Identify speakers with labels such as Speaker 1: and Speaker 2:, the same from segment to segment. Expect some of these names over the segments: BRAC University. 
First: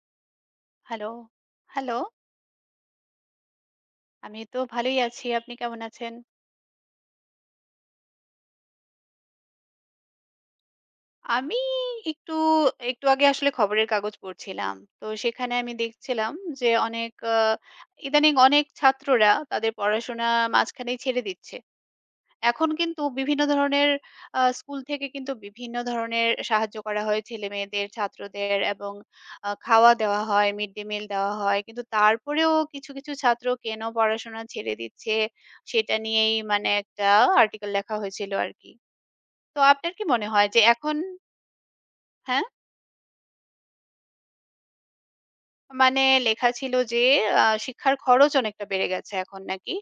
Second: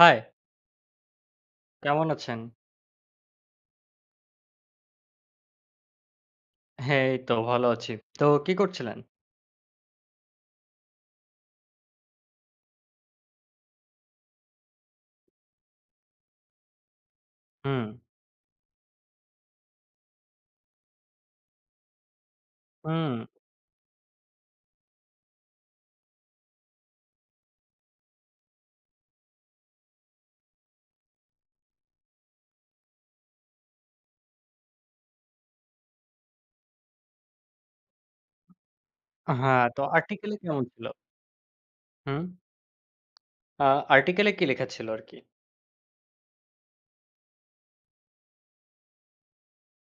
Speaker 1: High,
Speaker 2: hello, hello.
Speaker 1: কেমন আছেন?
Speaker 2: আমি তো ভালোই আছি। আপনি কেমন আছেন?
Speaker 1: হ্যাঁ, এই তো ভালো আছি। তো কি করছিলেন?
Speaker 2: আমি একটু, একটু আগে আসলে খবরের কাগজ পড়ছিলাম। তো সেখানে আমি দেখছিলাম যে অনেক
Speaker 1: হুম,
Speaker 2: ইদানিং অনেক ছাত্ররা তাদের পড়াশোনা মাঝখানেই ছেড়ে দিচ্ছে। এখন কিন্তু
Speaker 1: হুম।
Speaker 2: বিভিন্ন ধরনের স্কুল থেকে কিন্তু বিভিন্ন ধরনের সাহায্য করা হয় ছেলেমেয়েদের, ছাত্রদের এবং খাওয়া দেওয়া হয়, মিড ডে মিল দেওয়া হয়। কিন্তু তারপরেও কিছু ছাত্র কেন পড়াশোনা ছেড়ে দিচ্ছে সেটা নিয়েই মানে একটা আর্টিকেল লেখা হয়েছিল আরকি। তো
Speaker 1: হ্যাঁ, তো
Speaker 2: আপনার কি মনে
Speaker 1: আর্টিকেলে
Speaker 2: হয় যে
Speaker 1: কেমন ছিল?
Speaker 2: এখন
Speaker 1: হুম,
Speaker 2: হ্যাঁ?
Speaker 1: আর্টিকেলে কি লেখা ছিল আরকি?
Speaker 2: মানে লেখা ছিল যে শিক্ষার খরচ অনেকটা বেড়ে গেছে এখন নাকি।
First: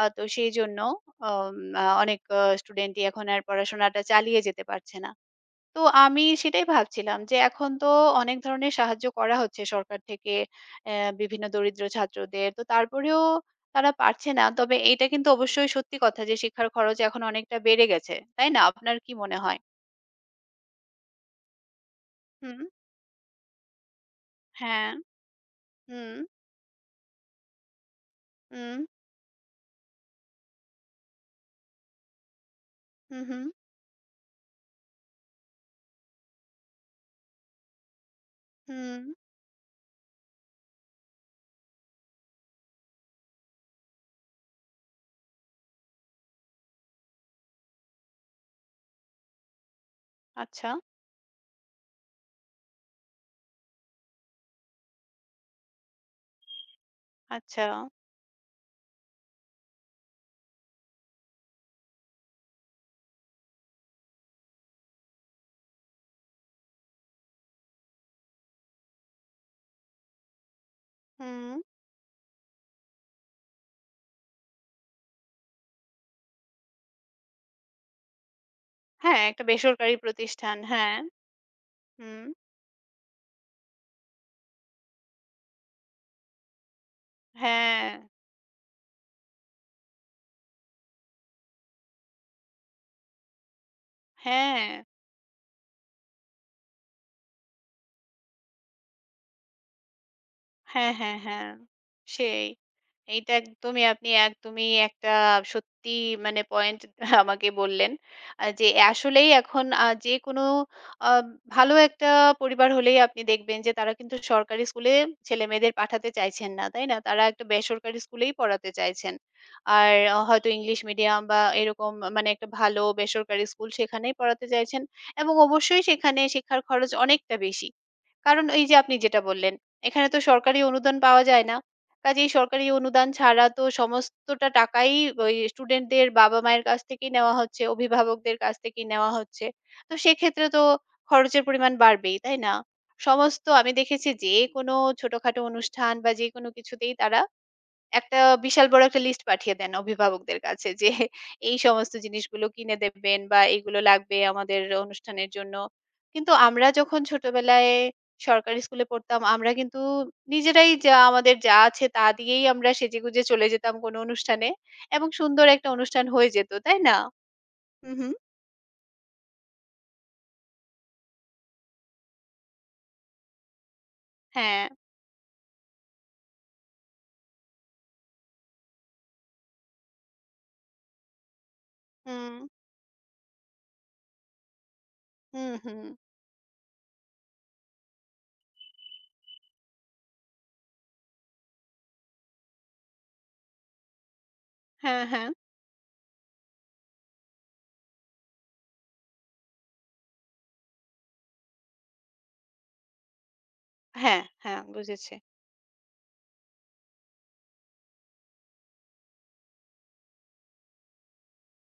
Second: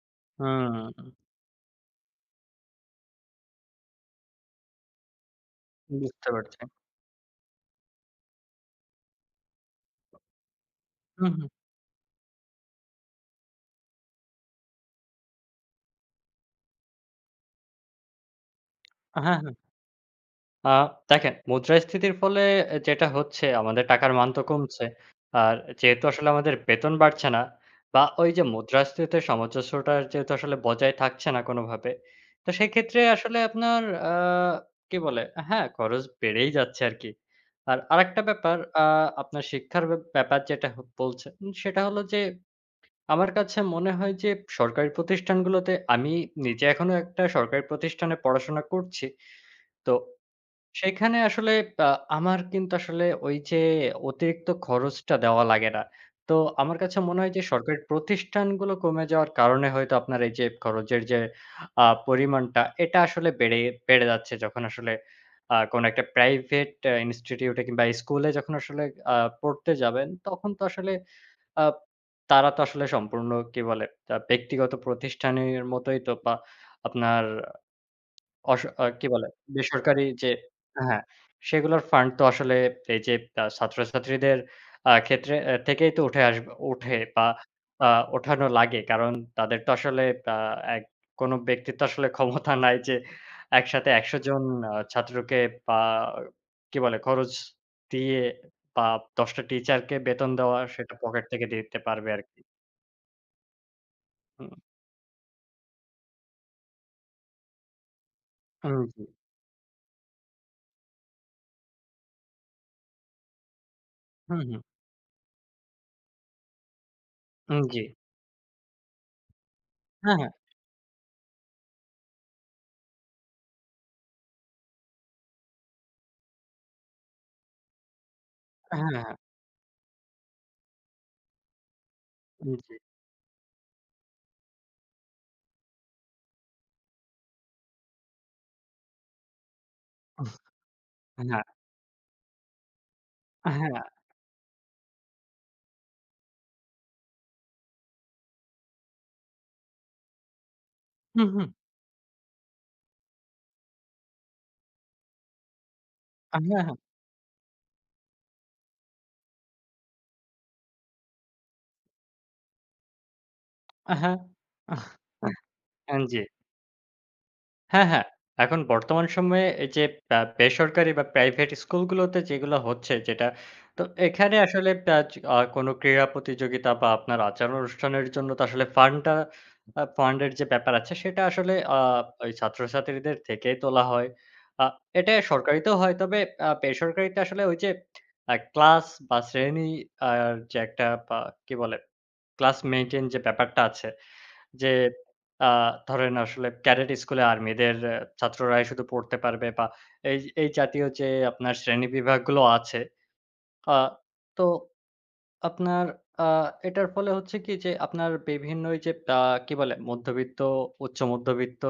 Speaker 2: তো সেইজন্য
Speaker 1: হুম,
Speaker 2: অম অনেক স্টুডেন্টই এখন আর পড়াশোনাটা চালিয়ে যেতে পারছে না। তো আমি
Speaker 1: বুঝতে পারছি।
Speaker 2: সেটাই ভাবছিলাম যে এখন তো অনেক ধরনের সাহায্য করা হচ্ছে সরকার থেকে
Speaker 1: হুম,
Speaker 2: বিভিন্ন
Speaker 1: হুম।
Speaker 2: দরিদ্র ছাত্রদের তো তারপরেও তারা পারছে না তবে এটা কিন্তু অবশ্যই সত্যি কথা যে শিক্ষার খরচ এখন অনেকটা বেড়ে গেছে তাই না আপনার কি মনে
Speaker 1: হ্যাঁ,
Speaker 2: হয়।
Speaker 1: হ্যাঁ। আ দেখেন, মুদ্রাস্ফীতির ফলে
Speaker 2: হুম,
Speaker 1: যেটা হচ্ছে, আমাদের টাকার মান তো কমছে।
Speaker 2: হ্যাঁ,
Speaker 1: আর যেহেতু
Speaker 2: হুম,
Speaker 1: আসলে আমাদের বেতন বাড়ছে না, বা ওই যে
Speaker 2: হুম,
Speaker 1: মুদ্রাস্ফীতিতে সামঞ্জস্যটা যেহেতু আসলে বজায় থাকছে না কোনোভাবে। তো সেক্ষেত্রে
Speaker 2: হুম,
Speaker 1: আসলে
Speaker 2: হুম,
Speaker 1: আপনার আ কি বলে? হ্যাঁ, খরচ বেড়েই যাচ্ছে আরকি। আর আরেকটা ব্যাপার, আ
Speaker 2: হুম,
Speaker 1: আপনার শিক্ষার ব্যাপার যেটা বলছেন, সেটা হলো যে আমার কাছে মনে হয় যে সরকারি প্রতিষ্ঠানগুলোতে আমি নিজে এখনো একটা সরকারি প্রতিষ্ঠানে পড়াশোনা করছি। তো
Speaker 2: আচ্ছা,
Speaker 1: সেখানে আসলে আ আমার কিন্তু আসলে ওই যে অতিরিক্ত খরচটা দেওয়া লাগে না। তো আমার কাছে মনে হয় যে
Speaker 2: আচ্ছা,
Speaker 1: সরকারি প্রতিষ্ঠানগুলো কমে যাওয়ার কারণে হয়তো আপনার এই যে খরচের যে পরিমাণটা, এটা আসলে বেড়ে বেড়ে যাচ্ছে। যখন আসলে কোন একটা প্রাইভেট ইনস্টিটিউট এ কিংবা স্কুলে যখন আসলে আ পড়তে যাবেন, তখন তো আসলে
Speaker 2: হুম,
Speaker 1: আ তারা তো আসলে সম্পূর্ণ কি বলে, ব্যক্তিগত প্রতিষ্ঠানের মতোই তো, বা আপনার অস আ কি
Speaker 2: হ্যাঁ,
Speaker 1: বলে?
Speaker 2: একটা বেসরকারি
Speaker 1: বেসরকারি, যে
Speaker 2: প্রতিষ্ঠান, হ্যাঁ,
Speaker 1: হ্যাঁ, সেগুলোর ফান্ড
Speaker 2: হুম,
Speaker 1: তো আসলে এই যে ছাত্রছাত্রীদের ক্ষেত্রে থেকেই তো উঠে আসবে বা
Speaker 2: হ্যাঁ,
Speaker 1: আ ওঠানো লাগে। কারণ তাদের তো আসলে আ এক কোনো ব্যক্তির তো আসলে ক্ষমতা নাই যে একসাথে ১০০ জন
Speaker 2: হ্যাঁ,
Speaker 1: ছাত্রকে বা কি বলে, খরচ দিয়ে, বা ১০ টা টিচারকে বেতন দেওয়া
Speaker 2: হ্যাঁ,
Speaker 1: সেটা
Speaker 2: হ্যাঁ,
Speaker 1: পকেট থেকে
Speaker 2: হ্যাঁ।
Speaker 1: দিতে পারবে আরকি।
Speaker 2: সেই এইটা একদমই, আপনি
Speaker 1: হুম,
Speaker 2: একদমই একটা সত্যি মানে পয়েন্ট আমাকে বললেন। যে
Speaker 1: হুম, জি।
Speaker 2: আসলেই এখন যে কোনো আ ভালো একটা পরিবার হলেই আপনি দেখবেন যে তারা কিন্তু
Speaker 1: হুম, হুম,
Speaker 2: সরকারি স্কুলে ছেলেমেয়েদের পাঠাতে চাইছেন না, তাই না? তারা একটা
Speaker 1: হুম, জি।
Speaker 2: বেসরকারি স্কুলেই পড়াতে চাইছেন। আর
Speaker 1: হ্যাঁ, হ্যাঁ,
Speaker 2: হয়তো ইংলিশ মিডিয়াম বা এরকম মানে একটা ভালো বেসরকারি স্কুল সেখানেই পড়াতে চাইছেন এবং অবশ্যই সেখানে শিক্ষার খরচ অনেকটা বেশি। কারণ এই যে
Speaker 1: হ্যাঁ,
Speaker 2: আপনি
Speaker 1: হ্যাঁ,
Speaker 2: যেটা বললেন, এখানে তো সরকারি অনুদান পাওয়া যায় না। কাজেই সরকারি
Speaker 1: জি।
Speaker 2: অনুদান ছাড়া তো সমস্তটা টাকাই ওই স্টুডেন্টদের বাবা-মায়ের কাছ থেকেই নেওয়া হচ্ছে, অভিভাবকদের কাছ থেকেই নেওয়া হচ্ছে। তো সেক্ষেত্রে তো খরচের পরিমাণ বাড়বেই, তাই না? সমস্ত
Speaker 1: হ্যাঁ,
Speaker 2: আমি
Speaker 1: হ্যাঁ।
Speaker 2: দেখেছি যে কোনো ছোটখাটো অনুষ্ঠান বা যেকোনো কিছুতেই তারা একটা বিশাল বড় একটা লিস্ট পাঠিয়ে দেন অভিভাবকদের কাছে যে
Speaker 1: হুম, হুম।
Speaker 2: এই সমস্ত জিনিসগুলো কিনে দেবেন বা এগুলো লাগবে আমাদের অনুষ্ঠানের জন্য। কিন্তু
Speaker 1: হ্যাঁ,
Speaker 2: আমরা
Speaker 1: হ্যাঁ।
Speaker 2: যখন ছোটবেলায় সরকারি স্কুলে পড়তাম আমরা কিন্তু নিজেরাই যা আমাদের যা আছে তা দিয়েই আমরা সেজেগুজে চলে যেতাম কোনো
Speaker 1: হ্যাঁ।
Speaker 2: অনুষ্ঠানে
Speaker 1: আহ
Speaker 2: এবং সুন্দর একটা
Speaker 1: হ্যাঁ।
Speaker 2: অনুষ্ঠান
Speaker 1: জি।
Speaker 2: হয়ে যেত, তাই না?
Speaker 1: হ্যাঁ,
Speaker 2: হু,
Speaker 1: হ্যাঁ।
Speaker 2: হু।
Speaker 1: এখন বর্তমান সময়ে এই যে বেসরকারি বা প্রাইভেট স্কুলগুলোতে যেগুলো হচ্ছে, যেটা তো এখানে
Speaker 2: হ্যাঁ।
Speaker 1: আসলে আ আ কোনো ক্রীড়া প্রতিযোগিতা বা আপনার আচার অনুষ্ঠানের জন্য তো আসলে ফান্ড এর যে ব্যাপার আছে, সেটা আসলে ওই
Speaker 2: হুম,
Speaker 1: ছাত্রছাত্রীদের থেকেই তোলা হয়। আ এটা
Speaker 2: হুম,
Speaker 1: সরকারিতেও
Speaker 2: হুম।
Speaker 1: হয়। তবে বেসরকারিতে আসলে ওই যে ক্লাস বা শ্রেণী, আর যে একটা বা কি বলে, ক্লাস মেইনটেইন যে ব্যাপারটা আছে, যে
Speaker 2: হ্যাঁ, হ্যাঁ।
Speaker 1: আ ধরেন আসলে ক্যাডেট স্কুলে আর মেয়েদের, আহ, ছাত্ররাই শুধু পড়তে পারবে বা এই এই জাতীয় যে আপনার শ্রেণীবিভাগগুলো আছে, আ
Speaker 2: হ্যাঁ,
Speaker 1: তো
Speaker 2: হ্যাঁ, বুঝেছি।
Speaker 1: আপনার আ এটার ফলে হচ্ছে কি, যে আপনার বিভিন্ন ওই যে কি বলে, মধ্যবিত্ত, উচ্চ মধ্যবিত্ত,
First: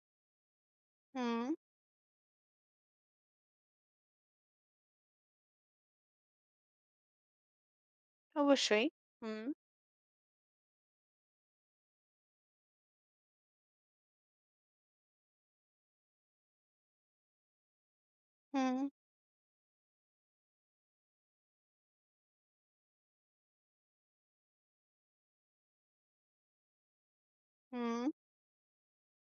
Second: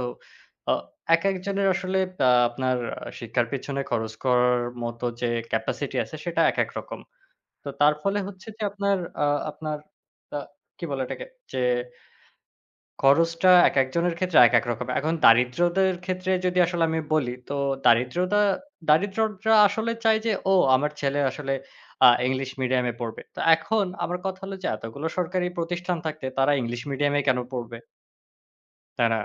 Speaker 1: আ
Speaker 2: হুম,
Speaker 1: একেকজনের আসলে আপনার শিক্ষার পেছনে খরচ করার মতো যে ক্যাপাসিটি আছে, সেটা একেক রকম। তো তার ফলে হচ্ছে যে
Speaker 2: অবশ্যই।
Speaker 1: আপনার আ
Speaker 2: হুম,
Speaker 1: আপনার আ কি বলে এটাকে? যে খরচটা একেকজনের ক্ষেত্রে একেক রকম। এখন দারিদ্রদের ক্ষেত্রে যদি আসলে আমি বলি, তো দারিদ্রতা
Speaker 2: হুম,
Speaker 1: দারিদ্ররা আসলে চায় যে, "ও আমার ছেলে আসলে ইংলিশ মিডিয়ামে পড়বে।" তো এখন আমার কথা হলো যে, এতগুলো সরকারি প্রতিষ্ঠান থাকতে তারা ইংলিশ মিডিয়ামে কেন পড়বে?
Speaker 2: হুম,
Speaker 1: তাই না?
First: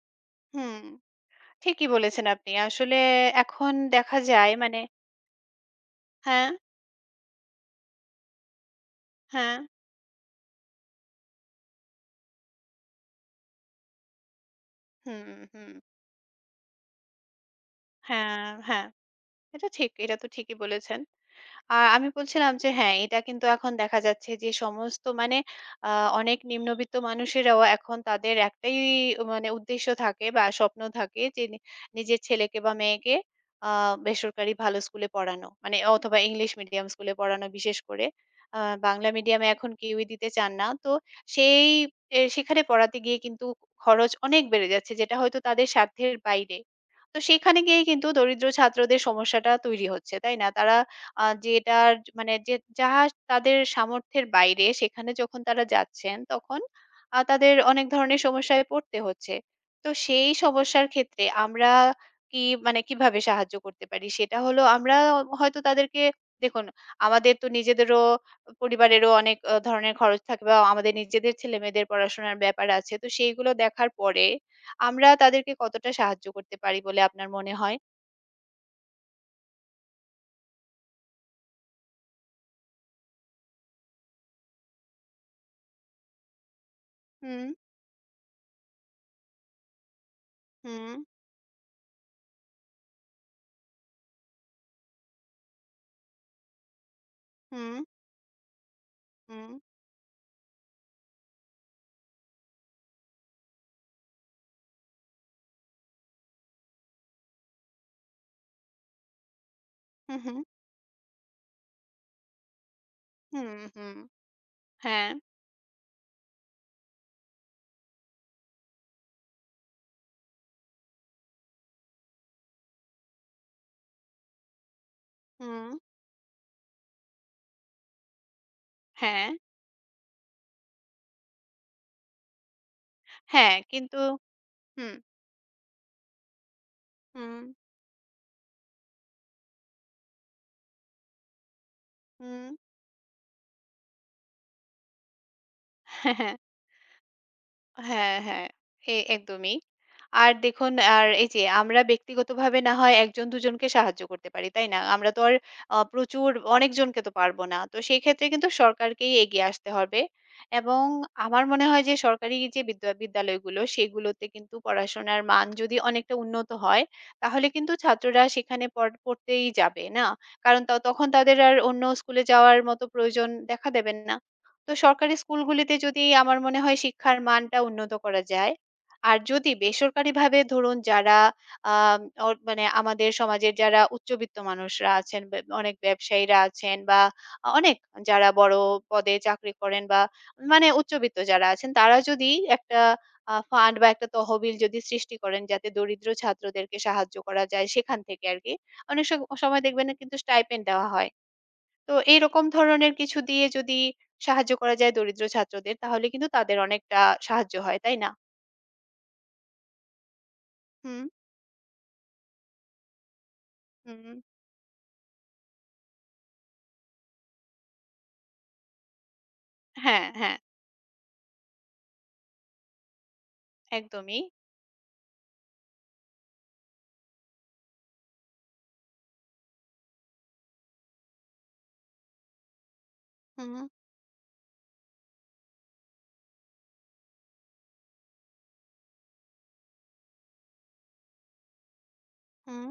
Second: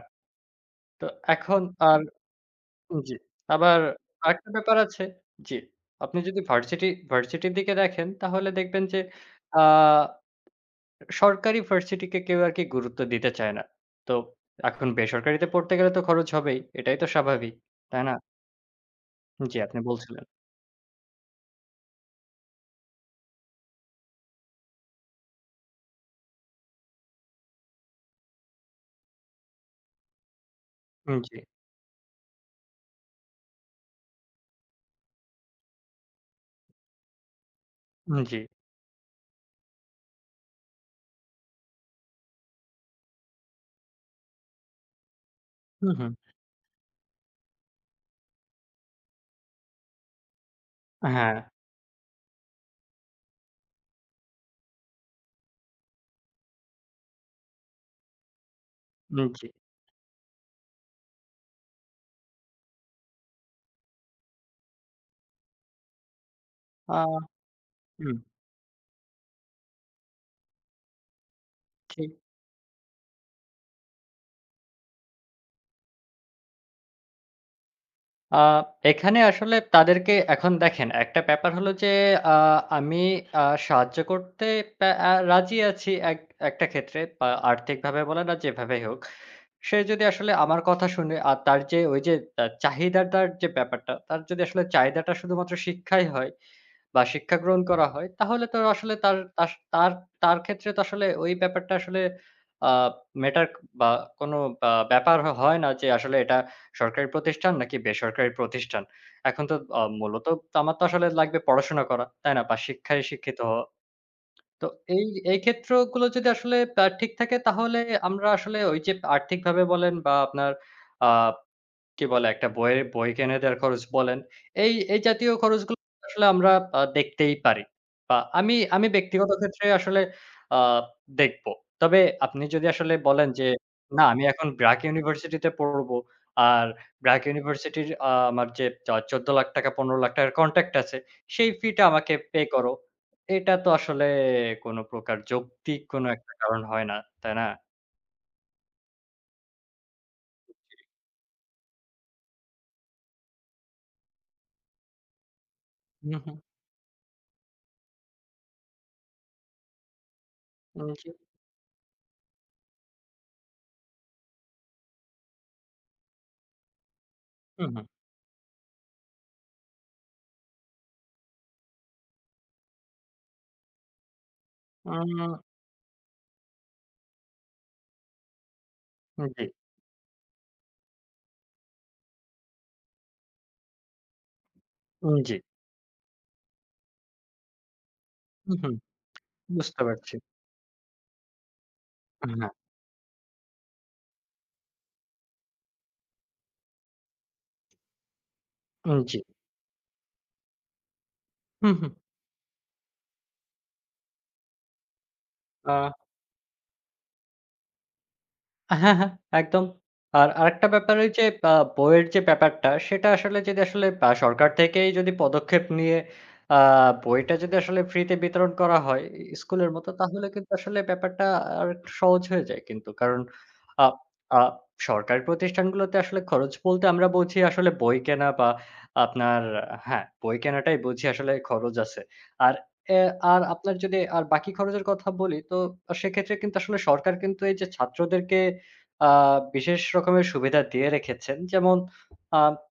Speaker 2: হুম।
Speaker 1: তো এখন
Speaker 2: ঠিকই
Speaker 1: আর
Speaker 2: বলেছেন আপনি। আসলে
Speaker 1: জি।
Speaker 2: এখন
Speaker 1: আবার
Speaker 2: দেখা
Speaker 1: আরেকটা
Speaker 2: যায়
Speaker 1: ব্যাপার
Speaker 2: মানে
Speaker 1: আছে, জি। আপনি যদি
Speaker 2: হ্যাঁ,
Speaker 1: ভার্সিটির দিকে দেখেন, তাহলে দেখবেন যে
Speaker 2: হ্যাঁ,
Speaker 1: আ সরকারি ভার্সিটিকে কেউ আরকি গুরুত্ব দিতে চায় না। তো এখন
Speaker 2: হুম,
Speaker 1: বেসরকারিতে
Speaker 2: হুম,
Speaker 1: পড়তে গেলে তো খরচ হবেই। এটাই তো স্বাভাবিক। তাই না?
Speaker 2: হ্যাঁ, হ্যাঁ।
Speaker 1: জি,
Speaker 2: এটা
Speaker 1: আপনি
Speaker 2: ঠিক। এটা
Speaker 1: বলছিলেন।
Speaker 2: তো ঠিকই বলেছেন। আমি বলছিলাম যে হ্যাঁ, এটা কিন্তু এখন দেখা যাচ্ছে যে সমস্ত মানে আ অনেক নিম্নবিত্ত মানুষেরাও এখন তাদের একটাই মানে উদ্দেশ্য থাকে বা স্বপ্ন
Speaker 1: উম
Speaker 2: থাকে
Speaker 1: জি,
Speaker 2: যে নিজের ছেলেকে বা মেয়েকে আ বেসরকারি ভালো স্কুলে পড়ানো। মানে অথবা ইংলিশ মিডিয়াম স্কুলে পড়ানো বিশেষ করে।
Speaker 1: উম জি।
Speaker 2: আ বাংলা মিডিয়ামে এখন কেউই দিতে চান না। তো সেই এ সেখানে পড়াতে গিয়ে কিন্তু খরচ অনেক বেড়ে যাচ্ছে যেটা হয়তো তাদের
Speaker 1: হু, হু।
Speaker 2: সাধ্যের বাইরে। তো সেখানে গিয়ে কিন্তু দরিদ্র ছাত্রদের সমস্যাটা তৈরি হচ্ছে, তাই না? তারা
Speaker 1: হ্যাঁ,
Speaker 2: যেটার মানে যাহা তাদের সামর্থ্যের বাইরে সেখানে যখন তারা যাচ্ছেন তখন তাদের অনেক ধরনের সমস্যায় পড়তে
Speaker 1: উম
Speaker 2: হচ্ছে।
Speaker 1: জি।
Speaker 2: তো সেই সমস্যার ক্ষেত্রে আমরা কি মানে কিভাবে সাহায্য করতে পারি? সেটা হলো আমরা হয়তো তাদেরকে দেখুন
Speaker 1: আ
Speaker 2: আমাদের তো নিজেদেরও
Speaker 1: হুম,
Speaker 2: পরিবারেরও অনেক ধরনের খরচ থাকে বা আমাদের নিজেদের ছেলেমেয়েদের
Speaker 1: ঠিক।
Speaker 2: পড়াশোনার ব্যাপার আছে। তো সেইগুলো দেখার পরে আমরা তাদেরকে কতটা সাহায্য করতে পারি বলে আপনার মনে হয়?
Speaker 1: আ এখানে আসলে তাদেরকে এখন দেখেন, একটা ব্যাপার হলো যে আ আমি আ সাহায্য করতে প্যা আ রাজি আছি একটা ক্ষেত্রে, বা
Speaker 2: হুম,
Speaker 1: আর্থিকভাবে বলেন, আর যেভাবেই হোক। সে যদি আসলে আমার কথা
Speaker 2: হুম,
Speaker 1: শুনে, আর তার যে ওই যে চাহিদাটার যে ব্যাপারটা, তার যদি আসলে চাহিদাটা শুধুমাত্র শিক্ষাই হয় বা শিক্ষা গ্রহণ
Speaker 2: হুম,
Speaker 1: করা হয়, তাহলে তো আসলে তার
Speaker 2: হুম,
Speaker 1: তাস তার তার ক্ষেত্রে তো আসলে ওই ব্যাপারটা আসলে আ ম্যাটার বা কোনো বা ব্যাপার হয় না, যে আসলে এটা সরকারি প্রতিষ্ঠান নাকি বেসরকারি প্রতিষ্ঠান। এখন তো
Speaker 2: হু,
Speaker 1: মূলত
Speaker 2: হু।
Speaker 1: তো আমার তো আসলে লাগবে পড়াশোনা করা, তাই না? বা শিক্ষায় শিক্ষিত
Speaker 2: হুম,
Speaker 1: হওয়া।
Speaker 2: হুম।
Speaker 1: তো এই
Speaker 2: হ্যাঁ,
Speaker 1: এই ক্ষেত্রগুলো যদি আসলে ঠিক থাকে, তাহলে আমরা আসলে ওই যে আর্থিকভাবে বলেন, বা আপনার আ কি বলে? একটা বই কিনে দেওয়ার খরচ বলেন। এই জাতীয়
Speaker 2: হুম,
Speaker 1: খরচগুলো আসলে আমরা দেখতেই পারি। বা আমি
Speaker 2: হ্যাঁ,
Speaker 1: ব্যক্তিগত ক্ষেত্রে আসলে আ দেখব। তবে আপনি যদি আসলে বলেন যে,
Speaker 2: হ্যাঁ, কিন্তু
Speaker 1: "না, আমি এখন ব্র্যাক
Speaker 2: হুম,
Speaker 1: ইউনিভার্সিটিতে পড়বো। আর ব্র্যাক
Speaker 2: হুম,
Speaker 1: ইউনিভার্সিটির আমার যে ৳১৪,০০,০০০ ৳১৫,০০,০০০ র কনট্রাক্ট আছে, সেই ফিটা আমাকে পে
Speaker 2: হুম।
Speaker 1: করো।" এটা তো আসলে কোন প্রকার যৌক্তিক কোন একটা কারণ হয় না। তাই না?
Speaker 2: হ্যাঁ, হ্যাঁ। এ একদমই। আর দেখুন আর এই যে আমরা ব্যক্তিগতভাবে না হয় ১ জন ২ জনকে সাহায্য করতে পারি, তাই না? আমরা তো আর
Speaker 1: হু,
Speaker 2: প্রচুর
Speaker 1: হু।
Speaker 2: অনেকজনকে তো পারবো না। তো সেই ক্ষেত্রে কিন্তু সরকারকেই এগিয়ে আসতে হবে। এবং
Speaker 1: উম জি।
Speaker 2: আমার মনে হয় যে সরকারি যে বিদ্যালয়গুলো সেগুলোতে কিন্তু পড়াশোনার মান যদি অনেকটা উন্নত হয়, তাহলে
Speaker 1: হু,
Speaker 2: কিন্তু
Speaker 1: হু।
Speaker 2: ছাত্ররা সেখানে পড়তেই যাবে, না? কারণ তখন তাদের আর অন্য স্কুলে যাওয়ার মতো প্রয়োজন দেখা দেবে না। তো সরকারি স্কুলগুলিতে যদি আমার মনে হয় শিক্ষার মানটা উন্নত করা যায়। আর
Speaker 1: উম জি,
Speaker 2: যদি বেসরকারিভাবে ধরুন যারা আম মানে আমাদের সমাজের যারা উচ্চবিত্ত মানুষরা
Speaker 1: উম
Speaker 2: আছেন,
Speaker 1: জি।
Speaker 2: অনেক ব্যবসায়ীরা আছেন বা অনেক যারা
Speaker 1: হু,
Speaker 2: বড়
Speaker 1: হুম।
Speaker 2: পদে চাকরি
Speaker 1: বুঝতে
Speaker 2: করেন বা
Speaker 1: পারছি।
Speaker 2: মানে উচ্চবিত্ত যারা আছেন, তারা যদি
Speaker 1: হ্যাঁ,
Speaker 2: একটা ফান্ড বা একটা তহবিল যদি সৃষ্টি করেন যাতে দরিদ্র ছাত্রদেরকে সাহায্য করা যায় সেখান থেকে আরকি।
Speaker 1: হুম,
Speaker 2: অনেক
Speaker 1: জি।
Speaker 2: সময় দেখবেন না কিন্তু স্টাইপেন্ড দেওয়া হয়।
Speaker 1: হুম, হুম।
Speaker 2: তো এইরকম ধরনের কিছু দিয়ে যদি সাহায্য করা যায় দরিদ্র
Speaker 1: আ
Speaker 2: ছাত্রদের তাহলে কিন্তু তাদের অনেকটা সাহায্য হয়, তাই না?
Speaker 1: হ্যাঁ, হ্যাঁ, একদম। আর আরেকটা ব্যাপার
Speaker 2: হুম,
Speaker 1: ওই যে বইয়ের যে ব্যাপারটা, সেটা আসলে যদি আসলে
Speaker 2: হুম।
Speaker 1: সরকার থেকেই যদি পদক্ষেপ নিয়ে আ বইটা যদি আসলে ফ্রিতে বিতরণ করা হয় ই স্কুলের মতো,
Speaker 2: হ্যাঁ,
Speaker 1: তাহলে
Speaker 2: হ্যাঁ,
Speaker 1: কিন্তু আসলে ব্যাপারটা আরেকটু সহজ হয়ে যায় কিন্তু। কারণ আ
Speaker 2: একদমই।
Speaker 1: আ সরকারি প্রতিষ্ঠানগুলোতে আসলে খরচ বলতে আমরা বুঝি আসলে বই কেনা বা আপনার, হ্যাঁ, বই কেনাটাই বুঝি আসলে খরচ আছে। আর এ আর
Speaker 2: হুম,
Speaker 1: আপনার যদি আর বাকি খরচের কথা বলি, তো সেক্ষেত্রে কিন্তু আসলে সরকার কিন্তু এই যে ছাত্রদেরকে আ বিশেষ রকমের সুবিধা দিয়ে রেখেছেন। যেমন আ
Speaker 2: হুম,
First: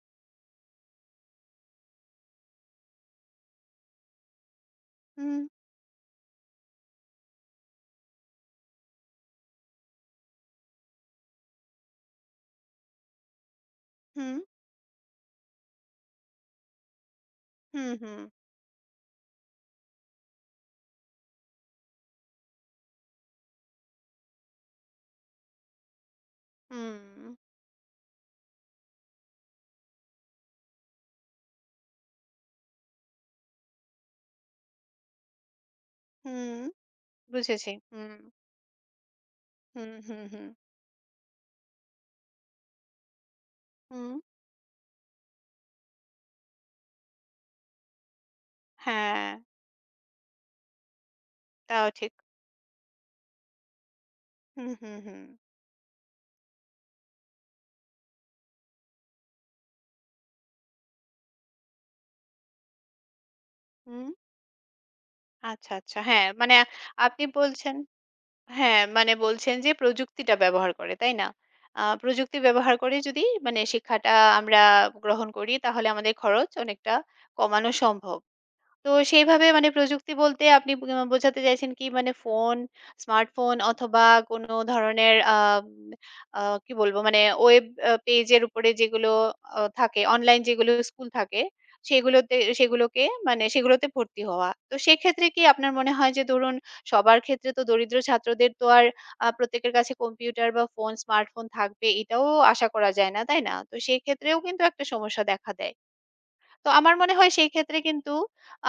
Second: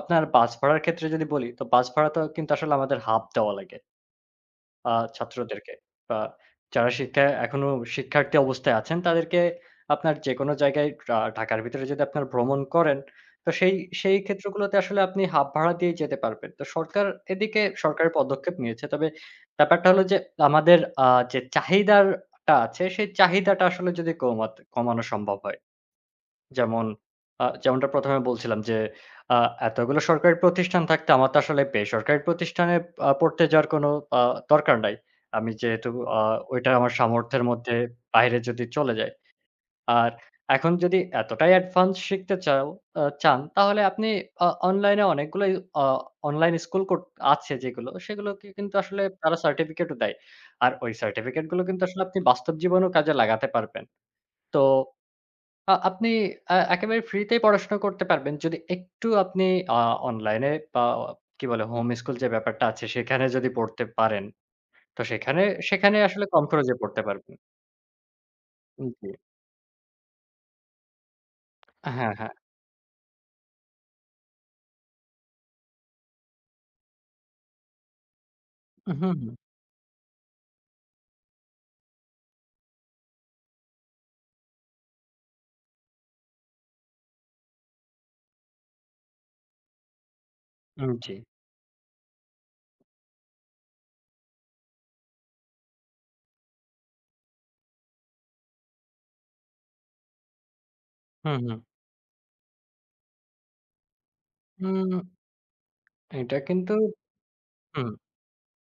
Speaker 1: আপনার বাস ভাড়ার ক্ষেত্রে যদি বলি, তো বাস ভাড়া তো কিন্তু আসলে আমাদের হাফ দেওয়া লাগে আ
Speaker 2: হুম,
Speaker 1: ছাত্রদেরকে। বা যারা শিক্ষায় এখনো শিক্ষার্থী অবস্থায় আছেন, তাদেরকে আপনার যেকোনো জায়গায়, ঢাকার ভিতরে যদি আপনার ভ্রমণ করেন, তো সেই
Speaker 2: হুম,
Speaker 1: ক্ষেত্রগুলোতে আসলে আপনি হাফ ভাড়া দিয়েই যেতে পারবেন। তো এদিকে
Speaker 2: হুম,
Speaker 1: সরকারের
Speaker 2: হুম,
Speaker 1: পদক্ষেপ নিয়েছে। তবে ব্যাপারটা হলো যে আমাদের যে চাহিদারটা আছে, সেই চাহিদাটা আসলে যদি কমানো সম্ভব হয়। যেমন
Speaker 2: হুম,
Speaker 1: যেমনটা ১ম এ বলছিলাম যে, আ এতগুলো সরকারি প্রতিষ্ঠান থাকতে আমার তো আসলে বেসরকারি প্রতিষ্ঠানে পড়তে যাওয়ার কোনো আ দরকার নাই। আমি যেহেতু আ
Speaker 2: হুম,
Speaker 1: ওইটা আমার সামর্থ্যের
Speaker 2: বুঝেছি।
Speaker 1: মধ্যে
Speaker 2: হুম,
Speaker 1: বাইরে যদি চলে যায়।
Speaker 2: হুম,
Speaker 1: আর
Speaker 2: হুম, হুম,
Speaker 1: এখন যদি এতটাই অ্যাডভান্স শিখতে চাও আ চান, তাহলে আপনি
Speaker 2: হুম,
Speaker 1: অনলাইনে অনেকগুলোই আ অনলাইন স্কুল কোট আছে, যেগুলো, সেগুলোকে কিন্তু আসলে
Speaker 2: হ্যাঁ,
Speaker 1: তারা সার্টিফিকেটও দেয়। আর ওই সার্টিফিকেট গুলো কিন্তু
Speaker 2: তাও
Speaker 1: আসলে
Speaker 2: ঠিক।
Speaker 1: আপনি বাস্তব জীবনেও কাজে লাগাতে পারবেন। তো
Speaker 2: হুম, হুম, হুম,
Speaker 1: আপনি একেবারে ফ্রিতেই পড়াশোনা করতে পারবেন। যদি একটু আপনি আ অনলাইনে বা কি বলে হোম স্কুল যে ব্যাপারটা আছে, সেখানে যদি পড়তে
Speaker 2: হুম,
Speaker 1: পারেন, তো সেখানে
Speaker 2: আচ্ছা,
Speaker 1: সেখানে
Speaker 2: আচ্ছা।
Speaker 1: আসলে
Speaker 2: হ্যাঁ,
Speaker 1: কম
Speaker 2: মানে
Speaker 1: খরচে পড়তে
Speaker 2: আপনি
Speaker 1: পারবেন।
Speaker 2: বলছেন হ্যাঁ,
Speaker 1: জি।
Speaker 2: মানে বলছেন যে প্রযুক্তিটা ব্যবহার করে, তাই না?
Speaker 1: হ্যাঁ, হ্যাঁ।
Speaker 2: প্রযুক্তি ব্যবহার করে যদি মানে শিক্ষাটা আমরা গ্রহণ করি তাহলে আমাদের খরচ অনেকটা কমানো সম্ভব। তো
Speaker 1: হুম, হুম।
Speaker 2: সেইভাবে মানে প্রযুক্তি বলতে আপনি বোঝাতে চাইছেন কি মানে ফোন, স্মার্টফোন অথবা কোনো ধরনের আ কি বলবো মানে ওয়েব পেজের উপরে যেগুলো থাকে, অনলাইন যেগুলো
Speaker 1: উম
Speaker 2: স্কুল
Speaker 1: জি।
Speaker 2: থাকে সেগুলোতে সেগুলোকে মানে সেগুলোতে ভর্তি হওয়া। তো সেক্ষেত্রে কি আপনার মনে হয় যে ধরুন সবার ক্ষেত্রে তো দরিদ্র ছাত্রদের তো আর প্রত্যেকের কাছে কম্পিউটার বা ফোন,
Speaker 1: হুম,
Speaker 2: স্মার্টফোন
Speaker 1: হুম।
Speaker 2: থাকবে এটাও আশা করা যায় না, তাই না? তো সেক্ষেত্রেও কিন্তু একটা
Speaker 1: উম,
Speaker 2: সমস্যা দেখা দেয়।
Speaker 1: এটা
Speaker 2: তো
Speaker 1: কিন্তু
Speaker 2: আমার মনে হয় সেই ক্ষেত্রে
Speaker 1: হুম,
Speaker 2: কিন্তু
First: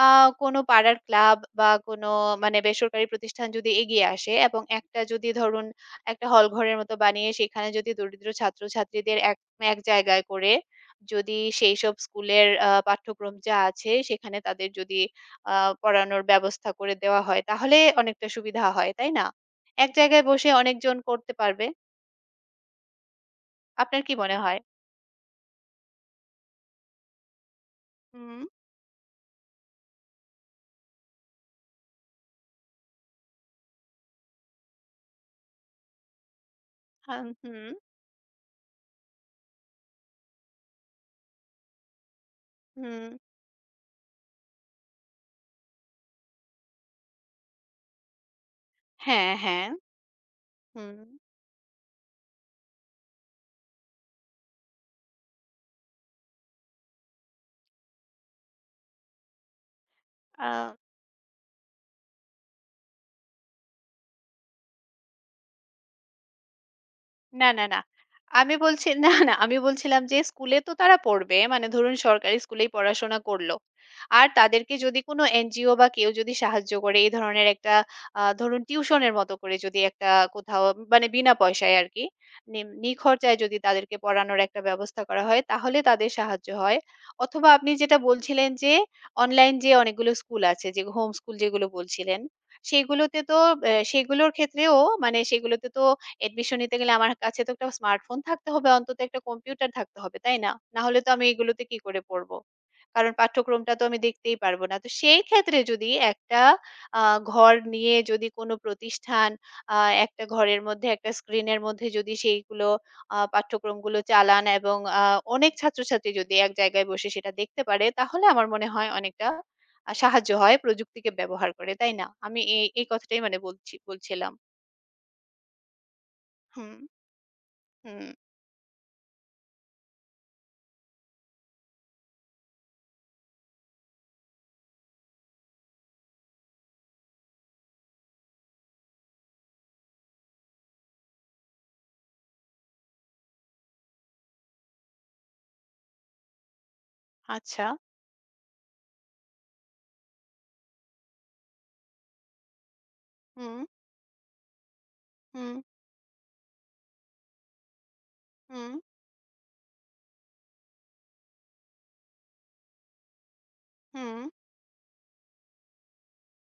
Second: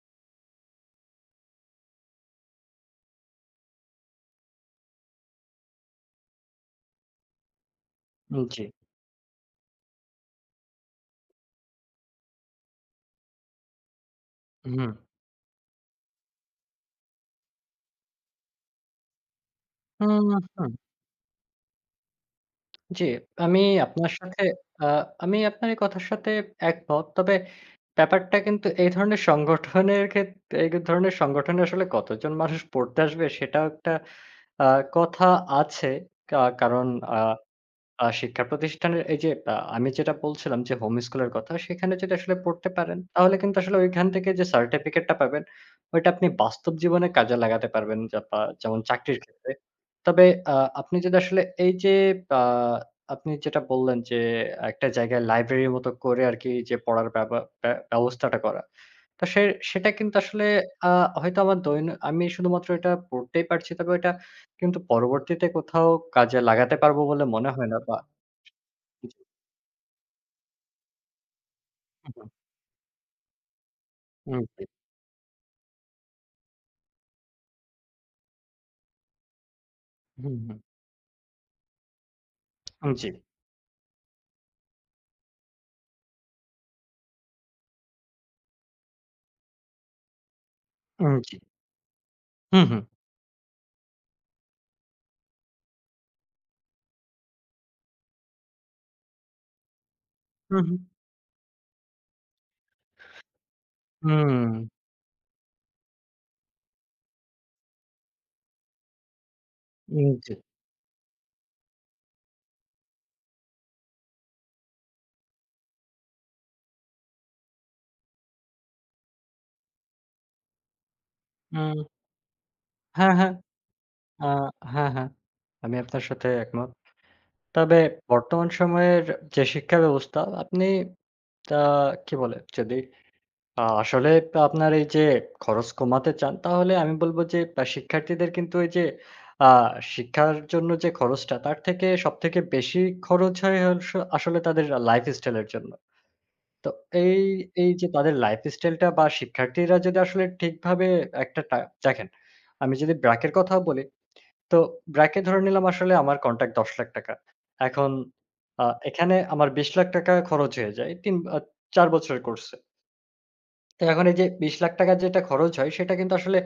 Speaker 2: আ কোনো পাড়ার ক্লাব বা কোনো মানে বেসরকারি প্রতিষ্ঠান যদি এগিয়ে আসে এবং একটা যদি ধরুন একটা হল ঘরের মতো বানিয়ে সেখানে যদি দরিদ্র
Speaker 1: জি।
Speaker 2: ছাত্রছাত্রীদের এক এক জায়গায় করে যদি সেইসব স্কুলের পাঠ্যক্রম যা আছে সেখানে তাদের
Speaker 1: হুম,
Speaker 2: যদি আ পড়ানোর ব্যবস্থা করে দেওয়া হয় তাহলে অনেকটা সুবিধা হয়, তাই না? এক জায়গায়
Speaker 1: হুম,
Speaker 2: বসে
Speaker 1: হুম।
Speaker 2: অনেকজন করতে পারবে।
Speaker 1: জি, আমি
Speaker 2: আপনার কি
Speaker 1: আপনার
Speaker 2: মনে
Speaker 1: সাথে
Speaker 2: হয়?
Speaker 1: আ আমি আপনার এই কথার সাথে একমত। তবে ব্যাপারটা
Speaker 2: হুম,
Speaker 1: কিন্তু এই ধরনের সংগঠনের এই ধরনের সংগঠনে আসলে কতজন মানুষ পড়তে আসবে সেটাও একটা আ কথা আছে। কারণ
Speaker 2: আ
Speaker 1: আ
Speaker 2: হুম,
Speaker 1: আ শিক্ষা প্রতিষ্ঠানের এই যে আমি যেটা বলছিলাম যে হোম স্কুলের কথা, সেখানে যদি আসলে পড়তে পারেন,
Speaker 2: হুম।
Speaker 1: তাহলে কিন্তু আসলে ওইখান থেকে যে সার্টিফিকেটটা পাবেন, ওইটা আপনি বাস্তব জীবনে কাজে লাগাতে পারবেন, যা পা যেমন চাকরির
Speaker 2: হ্যাঁ,
Speaker 1: ক্ষেত্রে।
Speaker 2: হ্যাঁ।
Speaker 1: তবে আ আপনি
Speaker 2: হুম।
Speaker 1: যদি আসলে এই যে আ আপনি যেটা বললেন যে একটা জায়গায় লাইব্রেরির মতো করে আরকি যে পড়ার ব্যবা ব্য ব্যবস্থাটা করা। তো সেটা কিন্তু আসলে
Speaker 2: আ
Speaker 1: আ হয়তো আমার আমি শুধুমাত্র এটা পড়তেই পারছি। তবে ওইটা কিন্তু পরবর্তীতে কোথাও কাজে লাগাতে পারবো বলে
Speaker 2: না,
Speaker 1: মনে
Speaker 2: না,
Speaker 1: হয় না
Speaker 2: না।
Speaker 1: বা
Speaker 2: আমি বলছি না,
Speaker 1: জি,
Speaker 2: না আমি বলছিলাম যে স্কুলে তো তারা পড়বে। মানে ধরুন
Speaker 1: হু,
Speaker 2: সরকারি স্কুলেই পড়াশোনা করল। আর
Speaker 1: হুম, জি,
Speaker 2: তাদেরকে যদি কোনো এনজিও বা কেউ যদি সাহায্য করে এই ধরনের একটা ধরুন টিউশনের মতো করে যদি একটা
Speaker 1: হুম,
Speaker 2: কোথাও মানে বিনা পয়সায় আরকি
Speaker 1: হুম, জি,
Speaker 2: নিখরচায় যদি তাদেরকে পড়ানোর একটা ব্যবস্থা করা হয় তাহলে তাদের সাহায্য হয়। অথবা আপনি যেটা বলছিলেন যে অনলাইন যে অনেকগুলো স্কুল আছে যে হোম
Speaker 1: হুম,
Speaker 2: স্কুল
Speaker 1: জি,
Speaker 2: যেগুলো বলছিলেন,
Speaker 1: হুম, হুম,
Speaker 2: সেগুলোতে তো সেগুলোর ক্ষেত্রেও মানে সেগুলোতে তো অ্যাডমিশন নিতে গেলে আমার কাছে তো একটা স্মার্টফোন থাকতে হবে, অন্তত একটা কম্পিউটার থাকতে হবে, তাই না?
Speaker 1: হুম,
Speaker 2: না হলে তো আমি এগুলোতে কি করে পড়ব? কারণ পাঠ্যক্রমটা তো আমি দেখতেই পারব
Speaker 1: হুম,
Speaker 2: না। তো সেই ক্ষেত্রে যদি একটা আ ঘর নিয়ে যদি কোনো প্রতিষ্ঠান আ
Speaker 1: হুম,
Speaker 2: একটা
Speaker 1: জি,
Speaker 2: ঘরের মধ্যে একটা স্ক্রিনের মধ্যে যদি সেইগুলো পাঠ্যক্রমগুলো চালান এবং অনেক ছাত্রছাত্রী যদি এক জায়গায় বসে সেটা দেখতে পারে, তাহলে আমার মনে হয় অনেকটা সাহায্য হয় প্রযুক্তিকে ব্যবহার করে,
Speaker 1: হুম,
Speaker 2: তাই না? আমি এই এই
Speaker 1: হ্যাঁ,
Speaker 2: কথাটাই
Speaker 1: হ্যাঁ,
Speaker 2: মানে
Speaker 1: আ
Speaker 2: বলছিলাম।
Speaker 1: হ্যাঁ, হ্যাঁ, আমি আপনার সাথে একমত।
Speaker 2: হুম,
Speaker 1: তবে
Speaker 2: হুম।
Speaker 1: বর্তমান সময়ের যে শিক্ষা ব্যবস্থা আপনি তা কি বলে, যদি আসলে আপনার এই যে খরচ কমাতে চান, তাহলে আমি বলব যে শিক্ষার্থীদের কিন্তু এই যে আ শিক্ষার জন্য যে খরচটা, তার থেকে সবথেকে বেশি খরচ হয় আসলে তাদের লাইফস্টাইল এর জন্য। তো এই,
Speaker 2: আচ্ছা।
Speaker 1: এই যে তাদের লাইফস্টাইলটা, বা শিক্ষার্থীরা যদি আসলে ঠিকভাবে একটা দেখেন, আমি যদি ব্র্যাক এর কথা
Speaker 2: হুম,
Speaker 1: বলি, তো ব্র্যাকে ধরে
Speaker 2: হুম,
Speaker 1: নিলাম আসলে আমার কনট্যাক্ট ৳১০,০০,০০০। এখন আ
Speaker 2: হুম,
Speaker 1: এখানে আমার ৳২০,০০,০০০ খরচ হয়ে যায়। ৩ ৪ বছরের কোর্সে। তো এখন এই
Speaker 2: হুম,
Speaker 1: যে ৳২০,০০,০০০ যেটা খরচ হয়, সেটা কিন্তু আসলে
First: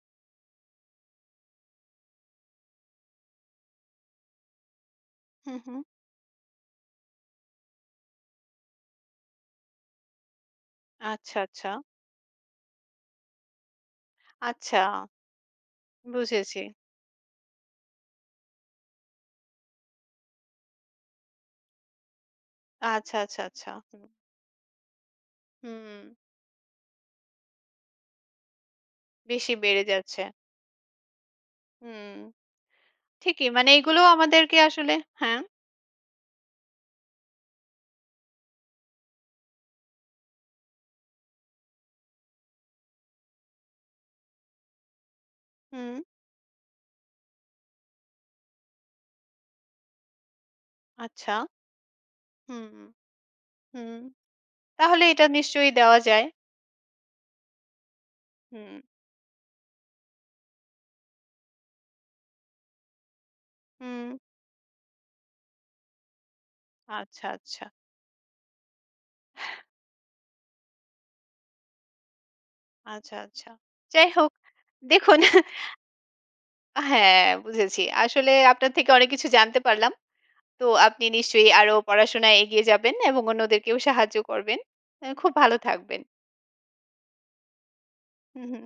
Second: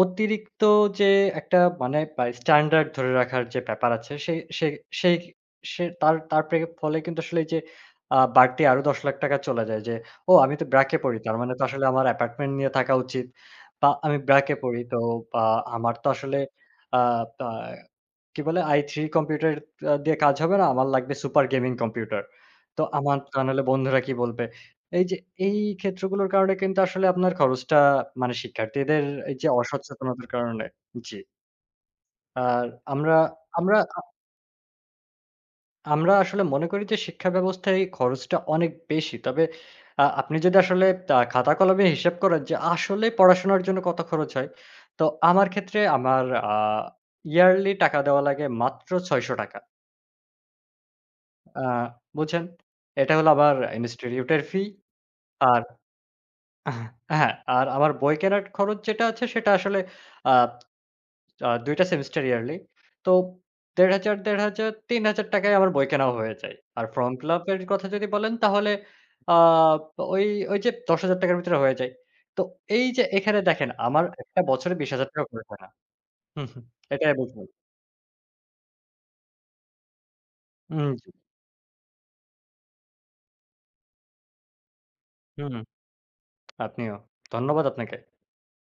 Speaker 1: অতিরিক্ত যে একটা মানে বা স্ট্যান্ডার্ড ধরে রাখার যে ব্যাপার আছে, সে সে সেই
Speaker 2: হুম, হুম।
Speaker 1: সে তার তার ফলে কিন্তু আসলে এই যে বাড়তি আরো ৳১০,০০,০০০ চলে যায় যে, "ও আমি তো ব্র্যাকে পড়ি। তার
Speaker 2: আচ্ছা,
Speaker 1: মানে তো
Speaker 2: আচ্ছা।
Speaker 1: আসলে আমার অ্যাপার্টমেন্ট নিয়ে থাকা উচিত। বা আমি ব্র্যাকে
Speaker 2: আচ্ছা,
Speaker 1: পড়ি। তো বা আমার তো আসলে
Speaker 2: বুঝেছি।
Speaker 1: আ তা কি বলে? i3 কম্পিউটার দিয়ে কাজ হবে না। আমার লাগবে সুপার গেমিং কম্পিউটার। তো
Speaker 2: আচ্ছা,
Speaker 1: আমার, তা
Speaker 2: আচ্ছা,
Speaker 1: নাহলে
Speaker 2: আচ্ছা।
Speaker 1: বন্ধুরা
Speaker 2: হুম,
Speaker 1: কি বলবে? এই যে এই
Speaker 2: হুম।
Speaker 1: ক্ষেত্রগুলোর কারণে কিন্তু আসলে আপনার খরচটা মানে শিক্ষার্থীদের এই যে
Speaker 2: বেশি বেড়ে যাচ্ছে।
Speaker 1: অসচেতনতার কারণে, জি।
Speaker 2: হুম,
Speaker 1: আর আমরা
Speaker 2: ঠিকই। মানে
Speaker 1: আমরা
Speaker 2: এগুলো
Speaker 1: আ
Speaker 2: আমাদেরকে আসলে হ্যাঁ,
Speaker 1: আমরা আসলে মনে করি যে শিক্ষা ব্যবস্থায় এই খরচটা অনেক বেশি। তবে আপনি যদি আসলে খাতা কলমে হিসাব করেন যে আসলে পড়াশোনার জন্য কত খরচ হয়। তো আমার ক্ষেত্রে
Speaker 2: হুম,
Speaker 1: আমার আ ইয়ারলি টাকা দেওয়া লাগে মাত্র ৳৬০০,
Speaker 2: আচ্ছা,
Speaker 1: আ বুঝছেন?
Speaker 2: হুম,
Speaker 1: এটা হলো আমার
Speaker 2: হুম।
Speaker 1: ইনস্টিটিউটের ফি।
Speaker 2: তাহলে এটা
Speaker 1: আর
Speaker 2: নিশ্চয়ই দেওয়া যায়।
Speaker 1: হ্যাঁ, আর আমার বই কেনার
Speaker 2: হুম,
Speaker 1: খরচ যেটা আছে, সেটা আসলে আ আ ২ টা সেমেস্টার ইয়ারলি। তো
Speaker 2: হুম।
Speaker 1: ১,৫০০, ১,৫০০, ৩,০০০ য় আমার বই কেনাও হয়ে যায়। আর ফর্ম
Speaker 2: আচ্ছা,
Speaker 1: ফিল আপ এর
Speaker 2: আচ্ছা,
Speaker 1: কথা যদি বলেন, তাহলে আ ওই, ওই যে ৳১০,০০০ র ভিতরে হয়ে যায়। তো এই যে
Speaker 2: আচ্ছা,
Speaker 1: এখানে
Speaker 2: আচ্ছা।
Speaker 1: দেখেন, আমার
Speaker 2: যাই হোক,
Speaker 1: একটা বছরে ৳২০,০০০
Speaker 2: দেখুন
Speaker 1: খরচ হয় না। হুম, হুম। এটাই
Speaker 2: হ্যাঁ,
Speaker 1: বুঝুন।
Speaker 2: বুঝেছি। আসলে আপনার থেকে অনেক কিছু জানতে পারলাম। তো
Speaker 1: হুম,
Speaker 2: আপনি
Speaker 1: জি।
Speaker 2: নিশ্চয়ই আরো পড়াশোনায় এগিয়ে যাবেন এবং অন্যদেরকেও সাহায্য করবেন। খুব
Speaker 1: হুম,
Speaker 2: ভালো থাকবেন।
Speaker 1: আপনিও। ধন্যবাদ আপনাকে।
Speaker 2: হু, হু।